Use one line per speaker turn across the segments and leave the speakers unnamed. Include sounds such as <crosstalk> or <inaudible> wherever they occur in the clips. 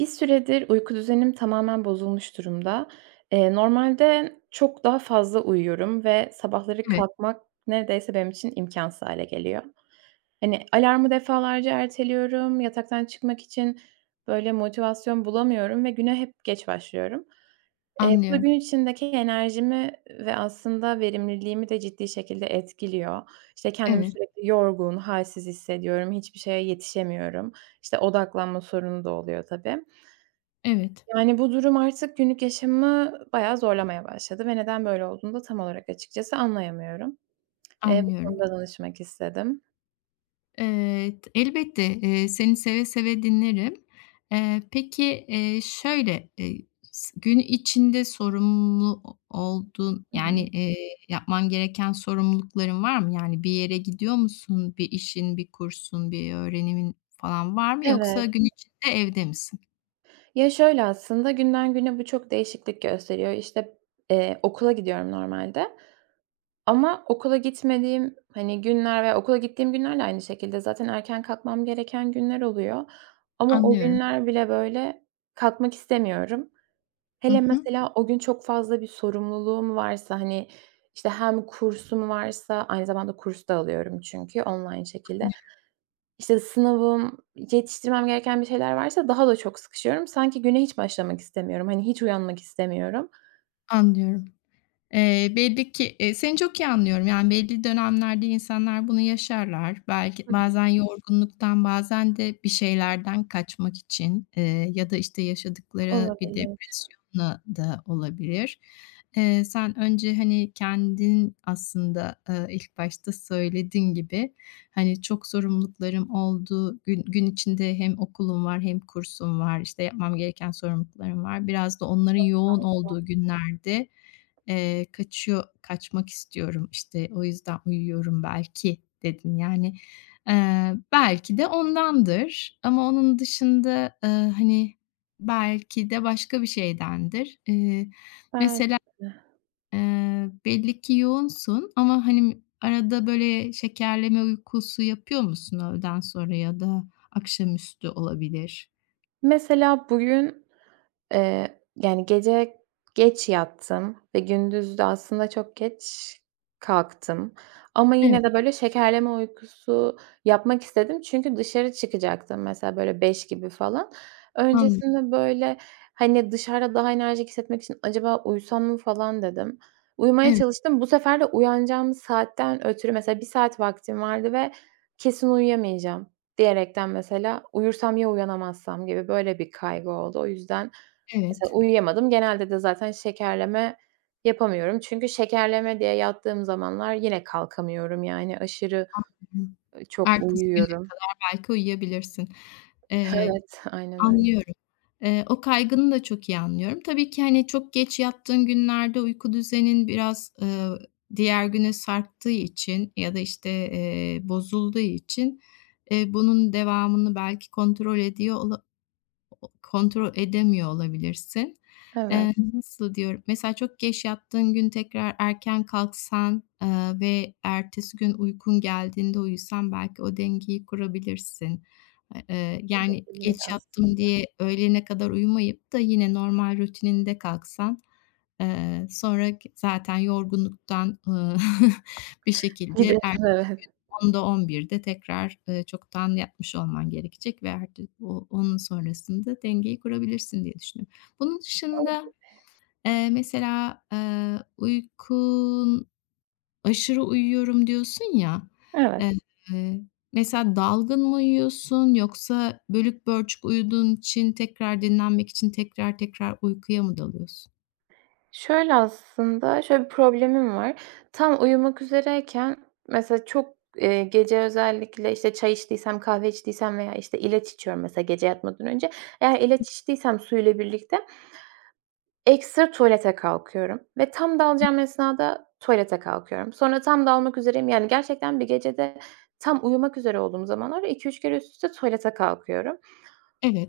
Bir süredir uyku düzenim tamamen bozulmuş durumda. Normalde çok daha fazla uyuyorum ve sabahları
Evet,
kalkmak neredeyse benim için imkansız hale geliyor. Hani, alarmı defalarca erteliyorum, yataktan çıkmak için, böyle, motivasyon bulamıyorum ve güne hep geç başlıyorum. Bu da gün
anlıyorum.
içindeki enerjimi ve aslında verimliliğimi de ciddi şekilde etkiliyor. İşte, kendimi
Evet,
sürekli yorgun, halsiz hissediyorum, hiçbir şeye yetişemiyorum. İşte, odaklanma sorunu da oluyor tabii.
evet,
Yani, bu durum artık günlük yaşamı bayağı zorlamaya başladı ve neden böyle olduğunu da tam olarak açıkçası anlayamıyorum. Bu
anlıyorum.
konuda danışmak istedim.
T Elbette, seni seve seve dinlerim. Peki, şöyle, s gün içinde sorumlu o olduğun,
Hı
yani,
hı.
yapman gereken sorumlulukların var mı? Yani bir yere gidiyor musun? Bir işin, bir kursun, bir öğrenimin falan var mı? Yoksa
Evet.
gün içinde evde misin?
Ya, şöyle aslında günden güne bu çok değişiklik gösteriyor. İşte, okula gidiyorum normalde ama okula gitmediğim, hani, günler ve okula gittiğim günlerle aynı şekilde zaten erken kalkmam gereken günler oluyor ama o
Anlıyorum.
günler bile, böyle, kalkmak istemiyorum.
Hı
Hele
hı.
mesela o gün çok fazla bir sorumluluğum varsa, hani, işte, hem kursum varsa aynı zamanda kurs da alıyorum çünkü online şekilde. İşte, sınavım, yetiştirmem gereken bir şeyler varsa daha da çok sıkışıyorum. Sanki güne hiç başlamak istemiyorum. Hani, hiç uyanmak istemiyorum.
Anlıyorum. Belli ki, seni çok iyi anlıyorum. Yani belli dönemlerde insanlar bunu yaşarlar. Belki
Hı hı.
bazen yorgunluktan, bazen de bir şeylerden kaçmak için, ya da, işte, yaşadıkları bir
Olabilir.
depresyonla da olabilir. Sen önce, hani, kendin aslında, ilk başta söylediğin gibi, hani, çok sorumluluklarım oldu, gün içinde hem okulum var hem kursum var, işte, yapmam gereken sorumluluklarım var. Biraz da onların yoğun olduğu günlerde kaçıyor kaçmak istiyorum, işte, o yüzden uyuyorum belki dedin. Yani, belki de ondandır ama onun dışında, hani, belki de başka bir şeydendir.
Belki
Mesela,
de.
belli ki yoğunsun ama, hani, arada böyle şekerleme uykusu yapıyor musun öğleden sonra ya da akşamüstü olabilir?
Mesela bugün yani gece geç yattım ve gündüz de aslında çok geç kalktım ama
Evet,
yine de böyle şekerleme uykusu yapmak istedim çünkü dışarı çıkacaktım mesela böyle 5 gibi falan.
anladım.
Öncesinde böyle, hani, dışarıda daha enerjik hissetmek için acaba uyusam mı falan dedim. Uyumaya
Evet,
çalıştım. Bu sefer de uyanacağım saatten ötürü mesela bir saat vaktim vardı ve kesin uyuyamayacağım diyerekten mesela uyursam ya uyanamazsam gibi böyle bir kaygı oldu. O yüzden mesela
evet.
uyuyamadım. Genelde de zaten şekerleme yapamıyorum. Çünkü şekerleme diye yattığım zamanlar yine kalkamıyorum. Yani aşırı,
Hı hı.
çok
Ertesi gün
uyuyorum.
belki uyuyabilirsin.
<laughs>
Eee
Evet, aynen öyle.
Anlıyorum. O kaygını da çok iyi anlıyorum. Tabii ki, hani, çok geç yattığın günlerde uyku düzenin biraz, diğer güne sarktığı için ya da, işte, bozulduğu için, bunun devamını belki kontrol edemiyor olabilirsin.
Evet,
Hı hı. Nasıl diyorum? Mesela çok geç yattığın gün tekrar erken kalksan, ve ertesi gün uykun geldiğinde uyusan belki o dengeyi kurabilirsin. Yani
olabilir
geç yattım
aslında.
diye öğlene kadar uyumayıp da yine normal rutininde kalksan, sonra zaten yorgunluktan, <laughs> bir
<laughs>
şekilde ertesi
Giderim, evet.
10'da 11'de tekrar, çoktan yatmış olman gerekecek ve artık onun sonrasında dengeyi kurabilirsin diye düşünüyorum. Bunun dışında, mesela, uykun aşırı uyuyorum diyorsun ya,
Evet.
eee, mesela dalgın mı uyuyorsun yoksa bölük pörçük uyuduğun için tekrar dinlenmek için tekrar tekrar uykuya mı dalıyorsun?
Şöyle aslında, şöyle bir problemim var. Tam uyumak üzereyken mesela çok, gece özellikle, işte, çay içtiysem, kahve içtiysem veya, işte, ilaç içiyorum mesela gece yatmadan önce. Eğer ilaç içtiysem suyla birlikte ekstra tuvalete kalkıyorum ve tam dalacağım esnada tuvalete kalkıyorum. Sonra tam dalmak üzereyim. Yani, gerçekten bir gecede tam uyumak üzere olduğum zamanlarda 2-3 kere üst üste tuvalete kalkıyorum.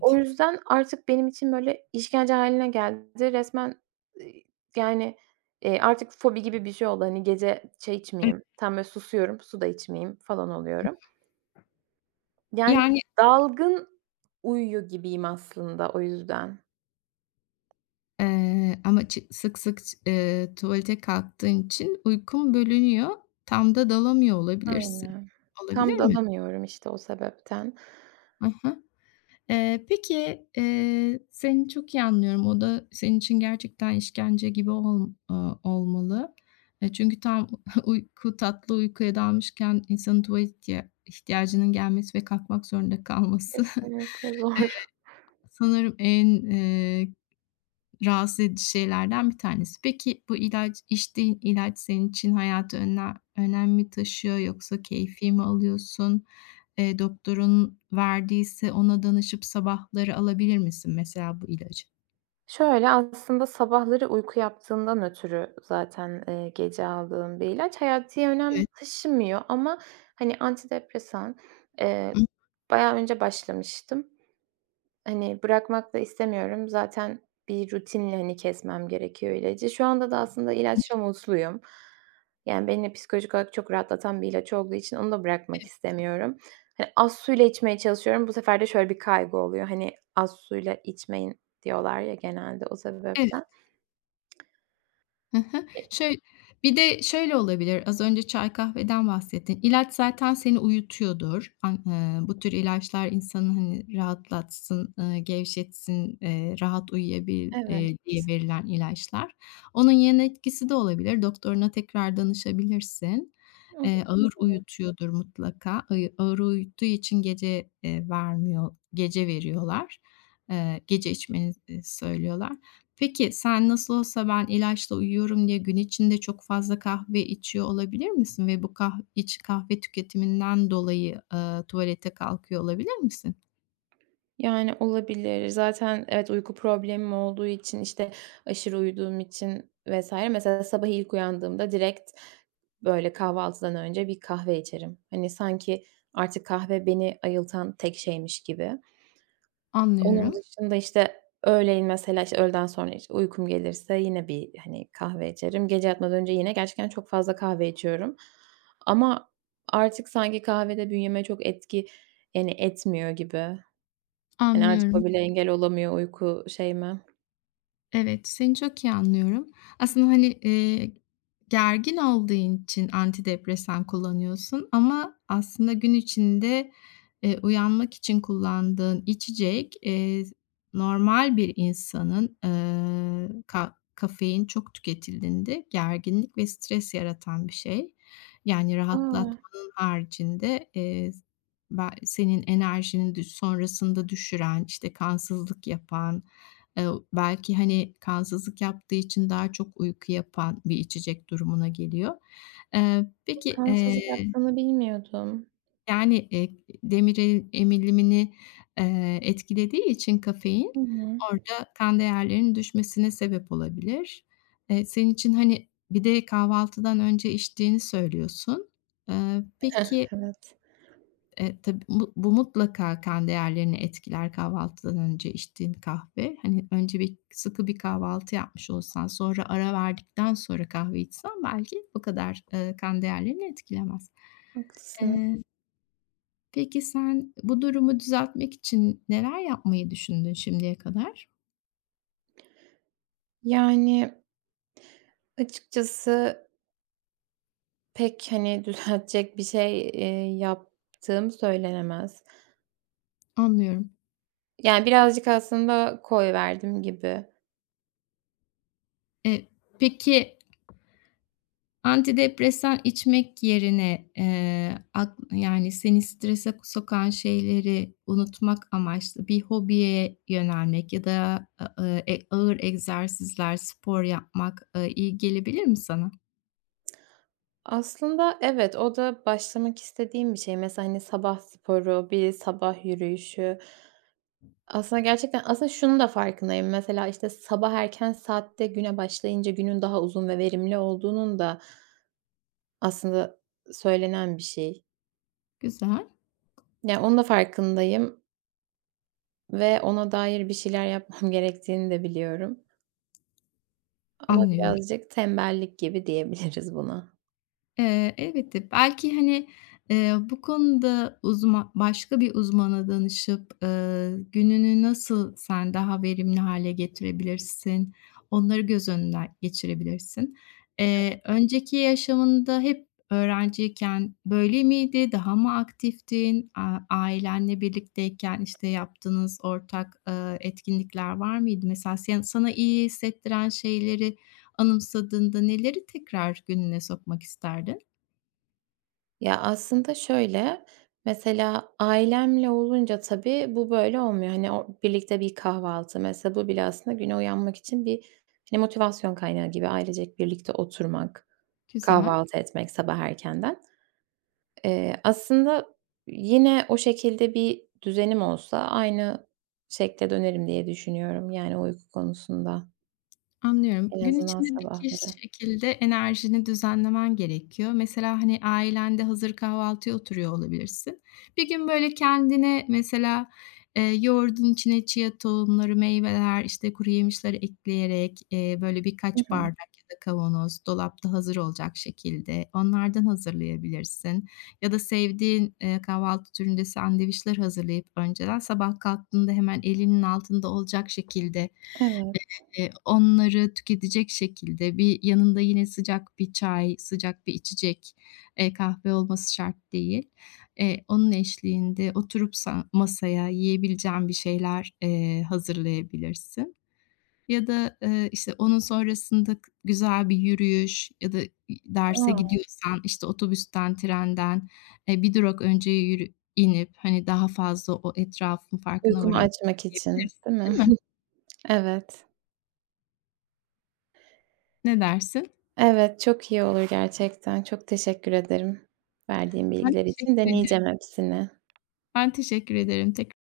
O yüzden artık benim için, böyle, işkence hâline geldi. Resmen, iii, yani, artık fobi gibi bir şey oldu. Hani, gece çay
evet.
içmeyeyim, tam böyle susuyorum, su da içmeyeyim falan oluyorum. Yani,
Yani
dalgın uyuyor gibiyim aslında o yüzden.
Ama çı sık sık ç tuvalete kalktığın için uykun bölünüyor. Tam da dalamıyor olabilirsin.
Aynen.
Olabilir
Tam
mi?
dalamıyorum işte o sebepten.
Hı hı. Peki, seni çok iyi anlıyorum. O da senin için gerçekten işkence gibi olmalı. Çünkü tam <laughs> tatlı uykuya dalmışken insanın tuvalet ihtiyacının gelmesi ve kalkmak zorunda kalması <laughs>
Kesinlikle zor.
sanırım rahatsız edici şeylerden bir tanesi. Peki içtiğin ilaç senin için hayatı önem mi taşıyor yoksa keyfi mi alıyorsun? Doktorun verdiyse ona danışıp sabahları alabilir misin mesela bu ilacı?
Şöyle, aslında sabahları uyku yaptığından ötürü zaten, gece aldığım bir ilaç hayati önem
Evet.
taşımıyor ama, hani, antidepresan, eee,
Hı.
bayağı önce başlamıştım. Hani, bırakmak da istemiyorum. Zaten bir rutinle, hani, kesmem gerekiyor ilacı. Şu anda da aslında hı. ilaçla mutluyum. Yani, beni psikolojik olarak çok rahatlatan bir ilaç olduğu için onu da bırakmak istemiyorum. Hani, az suyla içmeye çalışıyorum. Bu sefer de şöyle bir kaygı oluyor. Hani, az suyla içmeyin diyorlar ya genelde o
Evet.
sebepten.
Hı hı.
E,
Bir de şöyle olabilir, az önce çay kahveden bahsettin. İlaç zaten seni uyutuyordur. An Bu tür ilaçlar insanı, hani, rahatlatsın, gevşetsin, rahat uyuyabil diye verilen ilaçlar. Onun yan etkisi de olabilir. Doktoruna tekrar danışabilirsin.
evet.
Ağır uyutuyordur mutlaka. Ağır uyuttuğu için gece, vermiyor, gece veriyorlar. Gece içmeni, söylüyorlar. Peki, sen nasıl olsa ben ilaçla uyuyorum diye gün içinde çok fazla kahve içiyor olabilir misin ve bu kahve tüketiminden dolayı, tuvalete kalkıyor olabilir misin?
Yani, olabilir. Zaten evet, uyku problemim olduğu için, işte, aşırı uyuduğum için vesaire mesela sabah ilk uyandığımda direkt, böyle, kahvaltıdan önce bir kahve içerim. Hani, sanki artık kahve beni ayıltan tek şeymiş gibi. Onun
Anlıyorum,
dışında, işte, öğleyin mesela, işte, öğleden sonra, işte, uykum gelirse yine bir, hani, kahve içerim. Gece yatmadan önce yine gerçekten çok fazla kahve içiyorum. Ama artık sanki kahve de bünyeme çok etki, yani, etmiyor gibi. Hani, artık
anlıyorum.
o bile engel olamıyor uyku şeyime.
Evet, seni çok iyi anlıyorum. Aslında, hani, gergin olduğun için antidepresan kullanıyorsun ama aslında gün içinde, uyanmak için kullandığın içecek, normal bir insanın, ka kafein çok tüketildiğinde gerginlik ve stres yaratan bir şey. Yani
A!
rahatlatmanın haricinde, ba senin enerjini sonrasında düşüren, işte, kansızlık yapan, Eee, belki, hani, kansızlık yaptığı için daha çok uyku yapan bir içecek durumuna geliyor. Peki,
Kansızlık yaptığını bilmiyordum.
yani, demir emilimini, etkilediği için kafein
Hı hı.
orada kan değerlerinin düşmesine sebep olabilir. Senin için, hani, bir de kahvaltıdan önce içtiğini söylüyorsun. Eee, peki
<laughs> Evet.
Tabii bu mutlaka kan değerlerini etkiler kahvaltıdan önce içtiğin kahve. Hani, önce bir sıkı bir kahvaltı yapmış olsan, sonra ara verdikten sonra kahve içsen belki bu kadar, kan değerlerini etkilemez.
Haklısın.
Eee, peki sen bu durumu düzeltmek için neler yapmayı düşündün şimdiye kadar?
Yani, açıkçası pek, hani, <laughs> düzeltecek bir şey, yaptığım söylenemez.
Anlıyorum.
Yani, birazcık aslında koyverdim gibi.
Eee, peki, antidepresan içmek yerine, ak yani, seni strese sokan şeyleri unutmak amaçlı bir hobiye yönelmek ya da a e ağır egzersizler, spor yapmak, iyi gelebilir mi sana?
Aslında evet, o da başlamak istediğim bir şey. Mesela, hani, sabah sporu, bir sabah yürüyüşü. Aslında gerçekten aslında şunun da farkındayım. Mesela, işte, sabah erken saatte güne başlayınca günün daha uzun ve verimli olduğunun da aslında söylenen bir şey.
Güzel,
Yani, onun da farkındayım ve ona dair bir şeyler yapmam <laughs> gerektiğini de biliyorum ama
anlıyorum.
birazcık tembellik gibi diyebiliriz buna.
Elbette. Belki, hani, bu konuda başka bir uzmana danışıp, gününü nasıl sen daha verimli hale getirebilirsin, onları göz önünden geçirebilirsin. Önceki yaşamında hep öğrenciyken böyle miydi? Daha mı aktiftin? Ailenle birlikteyken, işte, yaptığınız ortak, etkinlikler var mıydı? Mesela sana iyi hissettiren şeyleri anımsadığında neleri tekrar gününe sokmak isterdin?
Ya, aslında şöyle, mesela ailemle olunca tabii bu böyle olmuyor. Hani, o birlikte bir kahvaltı mesela bu bile aslında güne uyanmak için bir, hani, motivasyon kaynağı gibi ailecek birlikte oturmak,
Güzel,
kahvaltı etmek sabah erkenden. Aslında yine o şekilde bir düzenim olsa aynı şekle dönerim diye düşünüyorum, yani, uyku konusunda.
anlıyorum.
En
Gün
azından
içinde peki
sabahları.
şekilde enerjini düzenlemen gerekiyor. Mesela, hani, ailende hazır kahvaltıya oturuyor olabilirsin. Bir gün, böyle, kendine mesela, yoğurdun içine chia tohumları, meyveler, işte, kuru yemişleri ekleyerek, böyle,
Hı
birkaç
hı.
bardak ya da kavanoz dolapta hazır olacak şekilde onlardan hazırlayabilirsin. Ya da sevdiğin, kahvaltı türünde sandviçler hazırlayıp önceden sabah kalktığında hemen elinin altında olacak şekilde
Evet.
Onları tüketecek şekilde bir yanında yine sıcak bir çay, sıcak bir içecek, kahve olması şart değil. Onun eşliğinde oturup masaya yiyebileceğin bir şeyler, hazırlayabilirsin. Ya da, işte, onun sonrasında güzel bir yürüyüş ya da derse
A!
gidiyorsan, işte, otobüsten, trenden, bir durak önce inip, hani, daha fazla o etrafın farkına
Uykumu
vararak
açmak için,
yürüyebilirsin,
değil mi?
değil mi?
<laughs> Evet.
Ne dersin?
Evet, çok iyi olur gerçekten. Çok teşekkür ederim verdiğin
Ben
bilgiler için.
teşekkür ederim.
Deneyeceğim hepsini.
Ben teşekkür ederim. Tekrar